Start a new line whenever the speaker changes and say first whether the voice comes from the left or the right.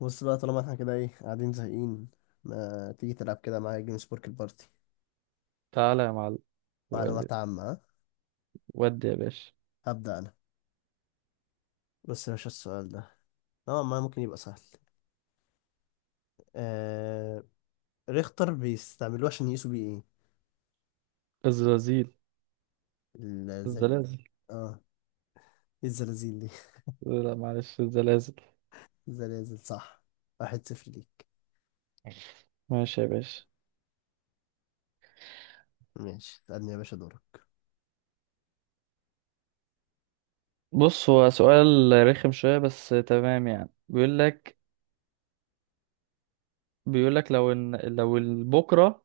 left: بص بقى، طالما احنا كده قاعدين زهقين. ما تيجي تلعب كده معايا جيم سبورك البارتي؟
right: تعالى يا معلم. ودي،
left: معلومات عامة، ها؟
right: ودي يا باشا.
left: هبدأ أنا. بس يا باشا السؤال ده نوعا ما ممكن يبقى سهل. آه... ريختر بيستعملوه عشان يقيسوا بيه ايه؟
right: الزلازل.
left: الزل...
right: الزلازل.
left: اه، إيه الزلازل دي؟
right: لا، معلش، الزلازل.
left: الزلازل، صح. واحد صفر ليك.
right: ماشي يا باشا.
left: ماشي، اسألني يا باشا دورك.
right: بص، هو سؤال رخم شوية بس تمام. يعني بيقول لك، لو ان بكرة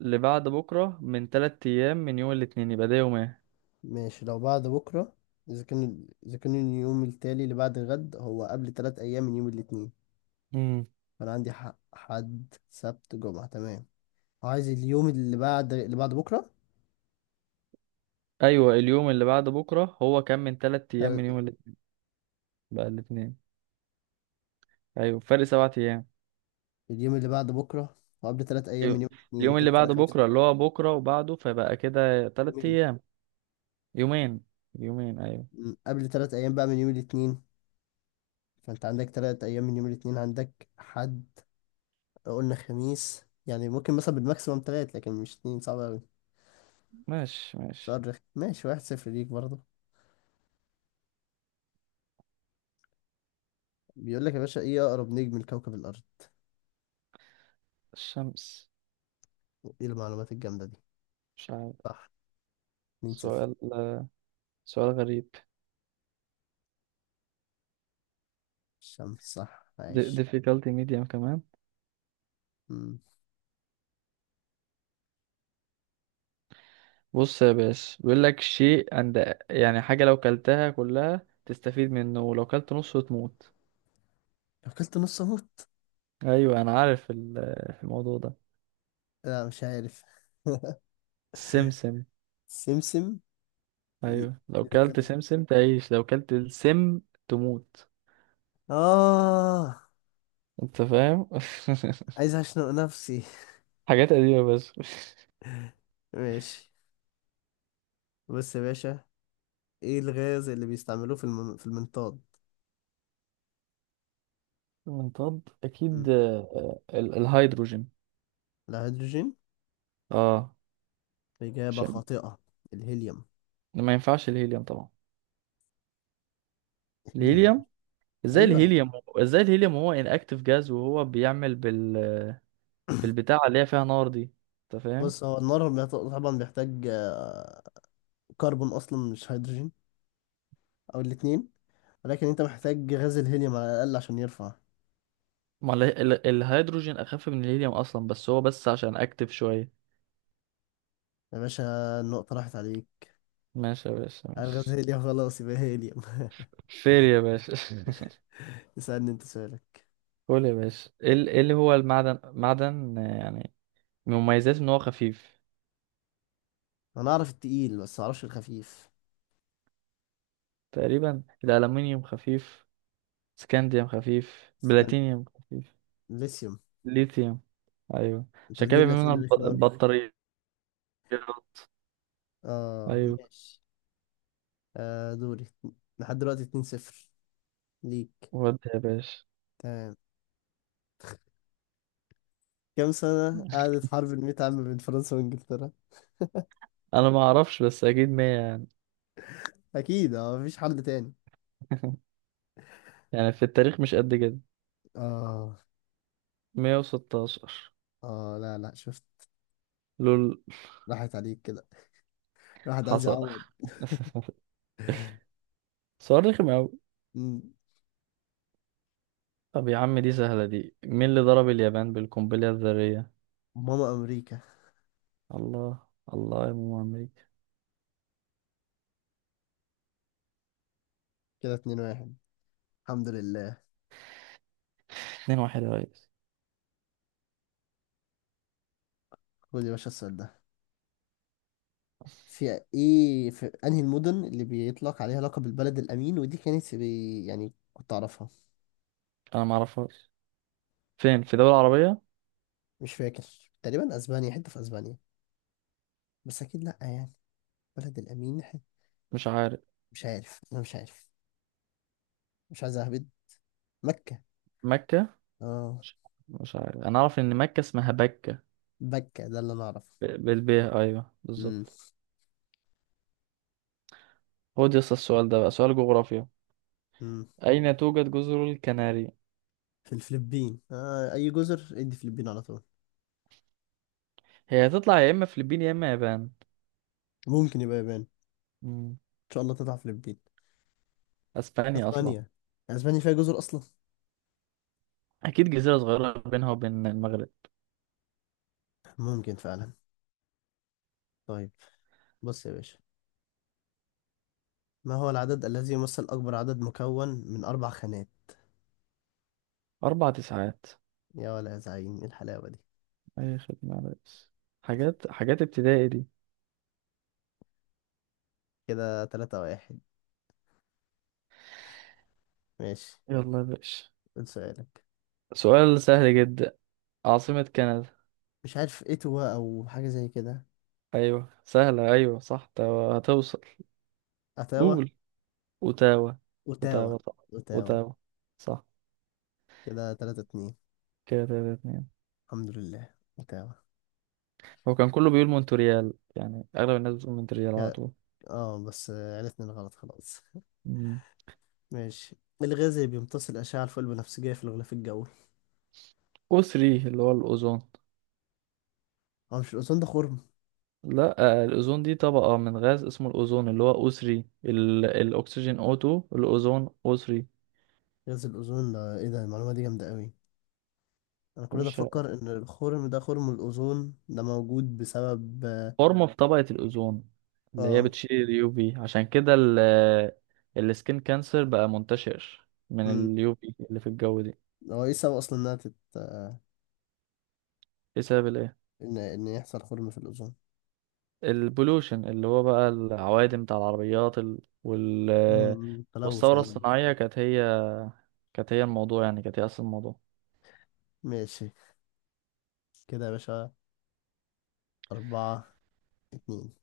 right: اللي بعد بكرة من تلات أيام من يوم الاثنين، يبقى ده يوم ايه؟
left: ماشي، لو بعد بكرة، إذا كان اليوم التالي اللي بعد غد هو قبل تلات أيام من يوم الاتنين،
right: امم
left: فأنا عندي حق. حد، سبت، جمعة، تمام. عايز اليوم اللي بعد بكرة.
right: أيوة اليوم اللي بعد بكرة هو كان من تلات أيام من
left: تل-
right: يوم الاثنين. بقى الاثنين. أيوة، فرق سبعة أيام.
left: اليوم اللي بعد بكرة وقبل ثلاث أيام من
right: يو-
left: يوم الاثنين،
right: اليوم اللي
left: كده فرق
right: بعد
left: خمسة.
right: بكرة اللي هو بكرة وبعده، فبقى كده تلات
left: يومين.
right: أيام. يومين. يومين أيوة.
left: قبل ثلاث أيام بقى من يوم الاثنين، فأنت عندك ثلاث أيام من يوم الاثنين. عندك حد، قلنا خميس، يعني ممكن مثلا بالماكسيموم ثلاث، لكن مش اثنين، صعب أوي.
right: ماشي ماشي.
left: سؤال رخم، ماشي، واحد صفر ليك برضه. بيقول لك يا باشا، إيه أقرب نجم لكوكب الأرض؟
right: الشمس.
left: إيه المعلومات الجامدة دي؟
right: مش عارف.
left: صح، اتنين صفر.
right: سؤال، سؤال غريب.
left: الشمس، صح، عايش.
right: Difficulty medium كمان.
left: م،
right: بص يا باشا، بيقول لك شيء عند، يعني حاجة، لو كلتها كلها تستفيد منه ولو كلت نصه تموت.
left: لو كلت نص أموت؟
right: ايوه انا عارف الموضوع ده.
left: لا مش عارف.
right: السمسم.
left: سمسم؟
right: ايوه، لو كلت
left: ازاي؟
right: سمسم تعيش، لو كلت السم تموت.
left: اه،
right: انت فاهم؟
left: عايز اشنق نفسي.
right: حاجات قديمة بس.
left: ماشي. بص يا باشا، ايه الغاز اللي بيستعملوه في المنطاد؟
right: منطاد
left: مم.
right: اكيد، الهيدروجين.
left: الهيدروجين؟
right: اه.
left: اجابة
right: مش،
left: خاطئة. الهيليوم.
right: ما ينفعش الهيليوم طبعا.
left: الهيليوم أنا-
right: الهيليوم. ازاي
left: ايوه.
right: الهيليوم؟ ازاي الهيليوم؟ هو انأكتيف جاز، وهو بيعمل بالبتاع اللي هي فيها نار دي. انت فاهم؟
left: بص هو النار طبعا بيحتاج كربون اصلا، مش هيدروجين. او الاتنين. ولكن انت محتاج غاز الهيليوم على الاقل عشان يرفع.
right: ما الهيدروجين اخف من الهيليوم اصلا، بس هو بس عشان اكتف شويه.
left: يا باشا، النقطة راحت عليك.
right: ماشي يا باشا،
left: الغاز
right: ماشي.
left: هيليوم، خلاص يبقى هيليوم.
right: فير يا باشا.
left: اسألني، انت سؤالك.
right: قول يا باشا. ايه إيه اللي هو المعدن، معدن، يعني من مميزاته ان هو خفيف.
left: انا اعرف التقيل بس ما اعرفش الخفيف.
right: تقريبا الالومنيوم خفيف، سكانديوم خفيف، بلاتينيوم خفيف.
left: ليثيوم.
right: ليثيوم. ايوه.
left: انت
right: عشان كده
left: بتجيب لي
right: بيعملوا منها
left: اسئله رخمه قوي.
right: البطاريات.
left: اه
right: ايوه.
left: ماشي. آه دوري. لحد دلوقتي 2-0 ليك.
right: ودي يا باشا.
left: تمام. كم سنه قعدت حرب المئة عام بين فرنسا وانجلترا؟
right: انا ما اعرفش، بس اكيد 100 يعني.
left: اكيد، اه، مفيش حل تاني.
right: يعني في التاريخ مش قد كده.
left: اه.
right: 116.
left: اه لا لا، شفت.
right: لول.
left: راحت عليك كده. الواحد عايز
right: حصل.
left: يعوض.
right: سؤال رخم أوي.
left: مم.
right: طب يا عم، دي سهلة دي. مين اللي ضرب اليابان بالقنبلة الذرية؟
left: ماما امريكا.
right: الله. الله يا ماما أمريكا.
left: كده 2-1، الحمد لله.
right: اتنين واحد يا ريس.
left: خد يا باشا السؤال ده، في انهي المدن اللي بيطلق عليها لقب البلد الامين؟ ودي كانت في، يعني كنت اعرفها.
right: أنا معرفهاش. فين؟ في دولة عربية؟
left: مش فاكر، تقريبا اسبانيا، حته في اسبانيا، بس اكيد لا يعني. بلد الامين.
right: مش عارف.
left: مش عارف. مش عايز اهبد. مكة.
right: مكة.
left: اه،
right: مش، مش عارف. أنا أعرف إن مكة اسمها بكة.
left: مكة ده اللي انا اعرفه.
right: بالبيه أيوه،
left: امم.
right: بالظبط. خد يا اسطى السؤال ده بقى، سؤال جغرافيا.
left: امم.
right: أين توجد جزر الكناري؟
left: في الفلبين، اي جزر ادي فلبين على طول.
right: هي هتطلع يا اما فلبين يا اما يابان.
left: ممكن يبقى يابان، ان
right: مم.
left: شاء الله تطلع فلبين.
right: اسبانيا اصلا.
left: اسبانيا؟ اسبانيا فيها جزر اصلا؟
right: اكيد جزيره صغيره بينها وبين المغرب.
left: ممكن فعلا. طيب. بص يا باشا، ما هو العدد الذي يمثل اكبر عدد مكون من اربع خانات؟
right: اربع تسعات.
left: يا ولا يا زعيم، ايه الحلاوة دي؟
right: اي خدمه يا ريس. حاجات حاجات ابتدائي دي.
left: كده تلاتة واحد. ماشي،
right: يلا يا باشا.
left: قول سؤالك.
right: سؤال سهل جدا. عاصمه كندا.
left: مش عارف، اتوا او حاجة زي كده.
right: ايوه سهله، ايوه صح، هتوصل.
left: اتاوا.
right: قول. اوتاوا.
left: اوتاوا.
right: اوتاوا صح.
left: اوتاوا.
right: اوتاوا. صح.
left: كده تلاتة اتنين،
right: كده تلاتة اتنين.
left: الحمد لله، اوتاوا.
right: هو كان كله بيقول مونتريال، يعني اغلب الناس بتقول مونتريال على
left: يا-
right: طول.
left: اه بس عرفنا الغلط خلاص.
right: مم.
left: ماشي. الغاز اللي بيمتص الأشعة الفوق البنفسجية في الغلاف الجوي؟
right: او 3 اللي هو الاوزون.
left: هو مش الأوزون ده خرم؟
right: لا، الأوزون دي طبقة من غاز اسمه الأوزون، اللي هو أو3. الأكسجين O2، الأوزون O3.
left: غاز الأوزون ده ايه ده؟ المعلومة دي جامدة قوي. أنا كل ده
right: مش،
left: أفكر إن الخرم ده خرم الأوزون ده موجود بسبب
right: فورمة في طبقة الأوزون اللي هي
left: آه،
right: بتشيل اليو في. عشان كده السكين كانسر بقى منتشر من
left: مم.
right: اليو في اللي في الجو دي.
left: هو ايه السبب أصلا إنها تت آه،
right: ايه سبب الايه؟
left: إن يحصل خرم في الأوزون؟
right: البولوشن، اللي هو بقى العوادم بتاع العربيات،
left: تلوث
right: والثورة
left: عموما.
right: الصناعية كانت هي، الموضوع يعني كانت هي أصل الموضوع.
left: ماشي. كده يا باشا أربعة اتنين.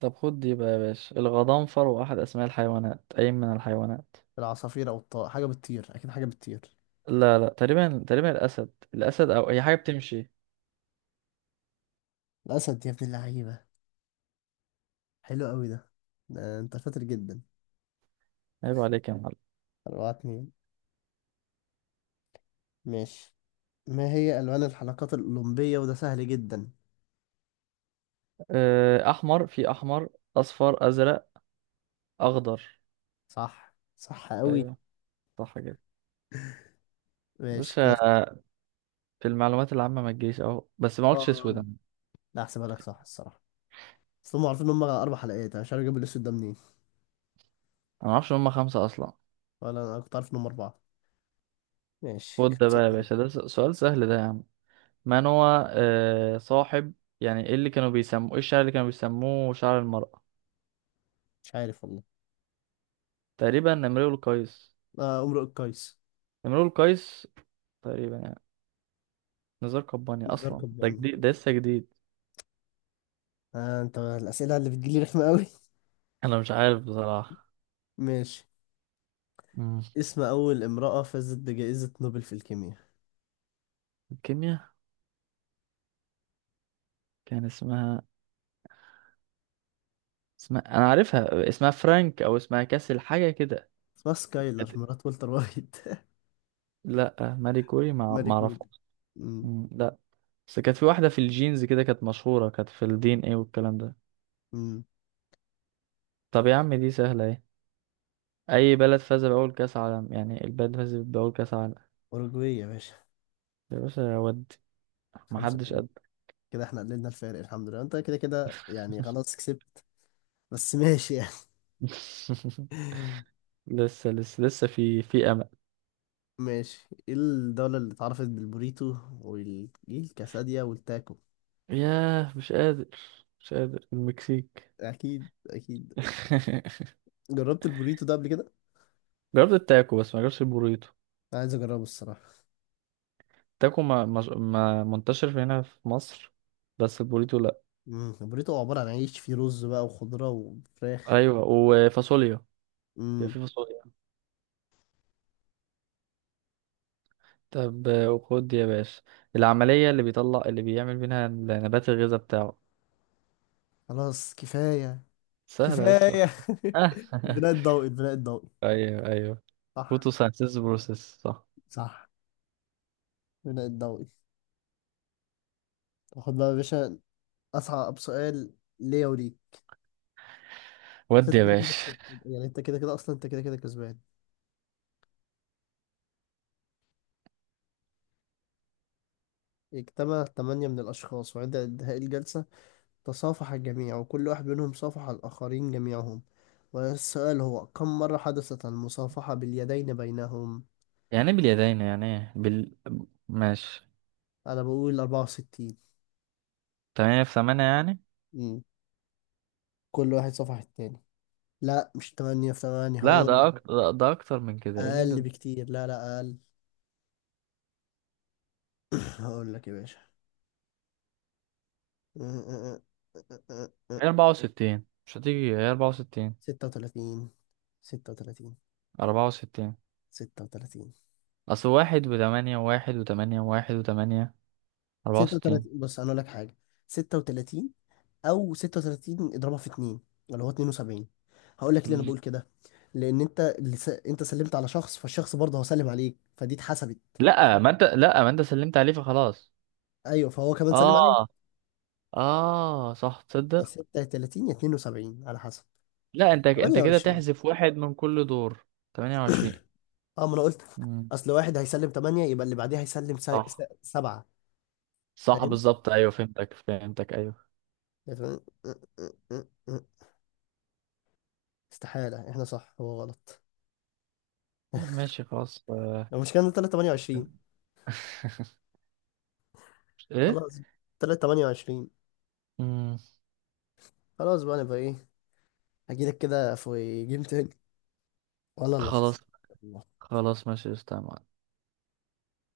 right: طب خد دي بقى يا باشا، الغضنفر واحد أسماء الحيوانات. أي من الحيوانات؟
left: العصافير او الطائر، حاجه بتطير اكيد، حاجه بتطير.
right: لا لا، تقريبا تقريبا، الأسد، الأسد. أو هي حاجة بتمشي.
left: الاسد يا ابن اللعيبه، حلو قوي ده. ده انت شاطر جدا.
right: عيب عليك يا معلم.
left: أربعة اتنين. ماشي، ما هي الوان الحلقات الاولمبيه؟ وده سهل جدا.
right: أحمر، في أحمر، أصفر، أزرق، أخضر.
left: صح، صح قوي.
right: أيوه، صح كده.
left: ماشي
right: بص،
left: كده، خلص.
right: في المعلومات العامة ما تجيش أهو، بس ما قلتش أسود
left: اه،
right: أنا.
left: لا احسبها لك، صح الصراحه. بس هم عارفين ان هم اربع حلقات، انا مش عارف اجيب الاسود ده منين.
right: أنا ما أعرفش إن هما خمسة أصلا.
left: ولا انا كنت عارف ان هم اربعه. ماشي،
right: خد ده
left: خمسة
right: بقى يا
left: اتنين.
right: باشا، ده سؤال سهل ده يا عم. من هو صاحب، يعني إيه اللي كانوا بيسموه، إيه الشعر اللي كانوا بيسموه شعر المرأة؟
left: مش عارف والله.
right: تقريبا نمرود القيس.
left: آه، امرؤ القيس.
right: نمرود القيس تقريبا يعني. نزار قباني
left: نزار
right: أصلا ده
left: قباني؟
right: جديد، ده لسه جديد.
left: آه، انت الاسئله اللي بتجيلي رخمه قوي.
right: أنا مش عارف بصراحة.
left: ماشي.
right: مم.
left: اسم أول امرأة فازت بجائزة نوبل في الكيمياء؟
right: كيمياء. كان اسمها، اسمها انا عارفها، اسمها فرانك او اسمها كاسل، حاجه كده.
left: اسمها سكايلر
right: كانت-
left: مرات والتر وايت.
right: لا ماري كوري،
left: ماري
right: ما
left: كوري.
right: اعرفهاش.
left: أمم،
right: مم، لا. بس كانت في واحده في الجينز كده، كانت مشهوره، كانت في الدي ان ايه والكلام ده.
left: أمم.
right: طب يا عم دي سهله ايه. اي بلد فاز باول كاس عالم، يعني البلد فاز باول كاس عالم؟
left: أوروجواي يا باشا.
right: يا باشا، يا ودي. ما
left: خمسة
right: حدش
left: ثلاثة.
right: قد.
left: كده احنا قللنا الفارق، الحمد لله. انت كده كده يعني خلاص كسبت، بس ماشي يعني.
right: لسه لسه لسه، في في امل.
left: ماشي، ايه الدولة اللي اتعرفت بالبوريتو والكاساديا والتاكو؟
right: ياه، مش قادر، مش قادر. المكسيك.
left: اكيد، اكيد. جربت البوريتو ده قبل كده؟
right: جربت التاكو بس ما جربتش البوريتو.
left: عايز اجربه الصراحة.
right: تاكو ما منتشر في هنا في مصر، بس البوريتو لا.
left: امم، البوريتو عبارة عن عيش فيه رز بقى وخضرة وفراخ.
right: ايوه، وفاصوليا. بيبقى
left: امم.
right: في فاصوليا. طب، خد يا باشا، العملية اللي بيطلع، اللي بيعمل منها نبات الغذاء بتاعه.
left: خلاص، كفاية.
right: سهلة يا اسطى.
left: كفاية.
right: آه.
left: البناء الضوئي، البناء الضوئي.
right: ايوه ايوه.
left: صح.
right: فوتوسينثيسيس بروسيس صح.
left: صح البناء الضوئي. خد بقى يا باشا أصعب سؤال ليا وليك. بس
right: ودي
left: انت
right: يا
left: كده كده
right: باشا.
left: كسبان. يعني انت كده كده اصلا، انت كده كده كسبان. اجتمع ثمانية من الأشخاص، وعند انتهاء الجلسة تصافح الجميع، وكل واحد منهم صافح الآخرين جميعهم. والسؤال هو، كم مرة حدثت المصافحة باليدين بينهم؟
right: يعني ايه باليدين، يعني ايه بال؟ ماشي.
left: أنا بقول 64.
right: تمانية في تمانية يعني.
left: مم. كل واحد صافح التاني. لا، مش 8 في 8،
right: لا
left: هقول
right: ده أكتر، ده أكتر من كده. إيه اللي أنت؟
left: أقل بكتير. لا لا، أقل. هقول لك يا باشا.
right: هي أربعة وستين، مش هتيجي، هي أربعة وستين.
left: 36. 36.
right: أربعة وستين.
left: 36.
right: اصل واحد وتمانية، وواحد وتمانية، وواحد وتمانية. أربعة وستين.
left: 36، بص انا اقول لك حاجه. 36، او 36 اضربها في 2، اللي هو 72. هقول لك ليه انا بقول كده. لان انت اللي انت سلمت على شخص، فالشخص برضه هو سلم عليك، فدي اتحسبت.
right: لأ ما انت سلمت عليه فخلاص.
left: ايوه، فهو كمان سلم عليك.
right: اه. اه صح، تصدق.
left: 36 يا 72 على حسب.
right: لأ، انت كده
left: 28.
right: تحذف واحد من كل دور. تمانية وعشرين.
left: اه، ما انا قلت،
right: مم،
left: اصل واحد هيسلم 8، يبقى اللي بعديه هيسلم
right: صح.
left: 7.
right: صح
left: فاهم.
right: بالظبط، ايوه فهمتك، ايوه
left: استحالة احنا صح هو غلط.
right: ماشي خلاص.
left: لو مش كان 328.
right: ايه؟
left: خلاص، 328.
right: مم،
left: خلاص بقى، نبقى ايه، هجيلك كده في جيم تاني، ولا اللي
right: خلاص.
left: خسر.
right: خلاص ماشي. استنى.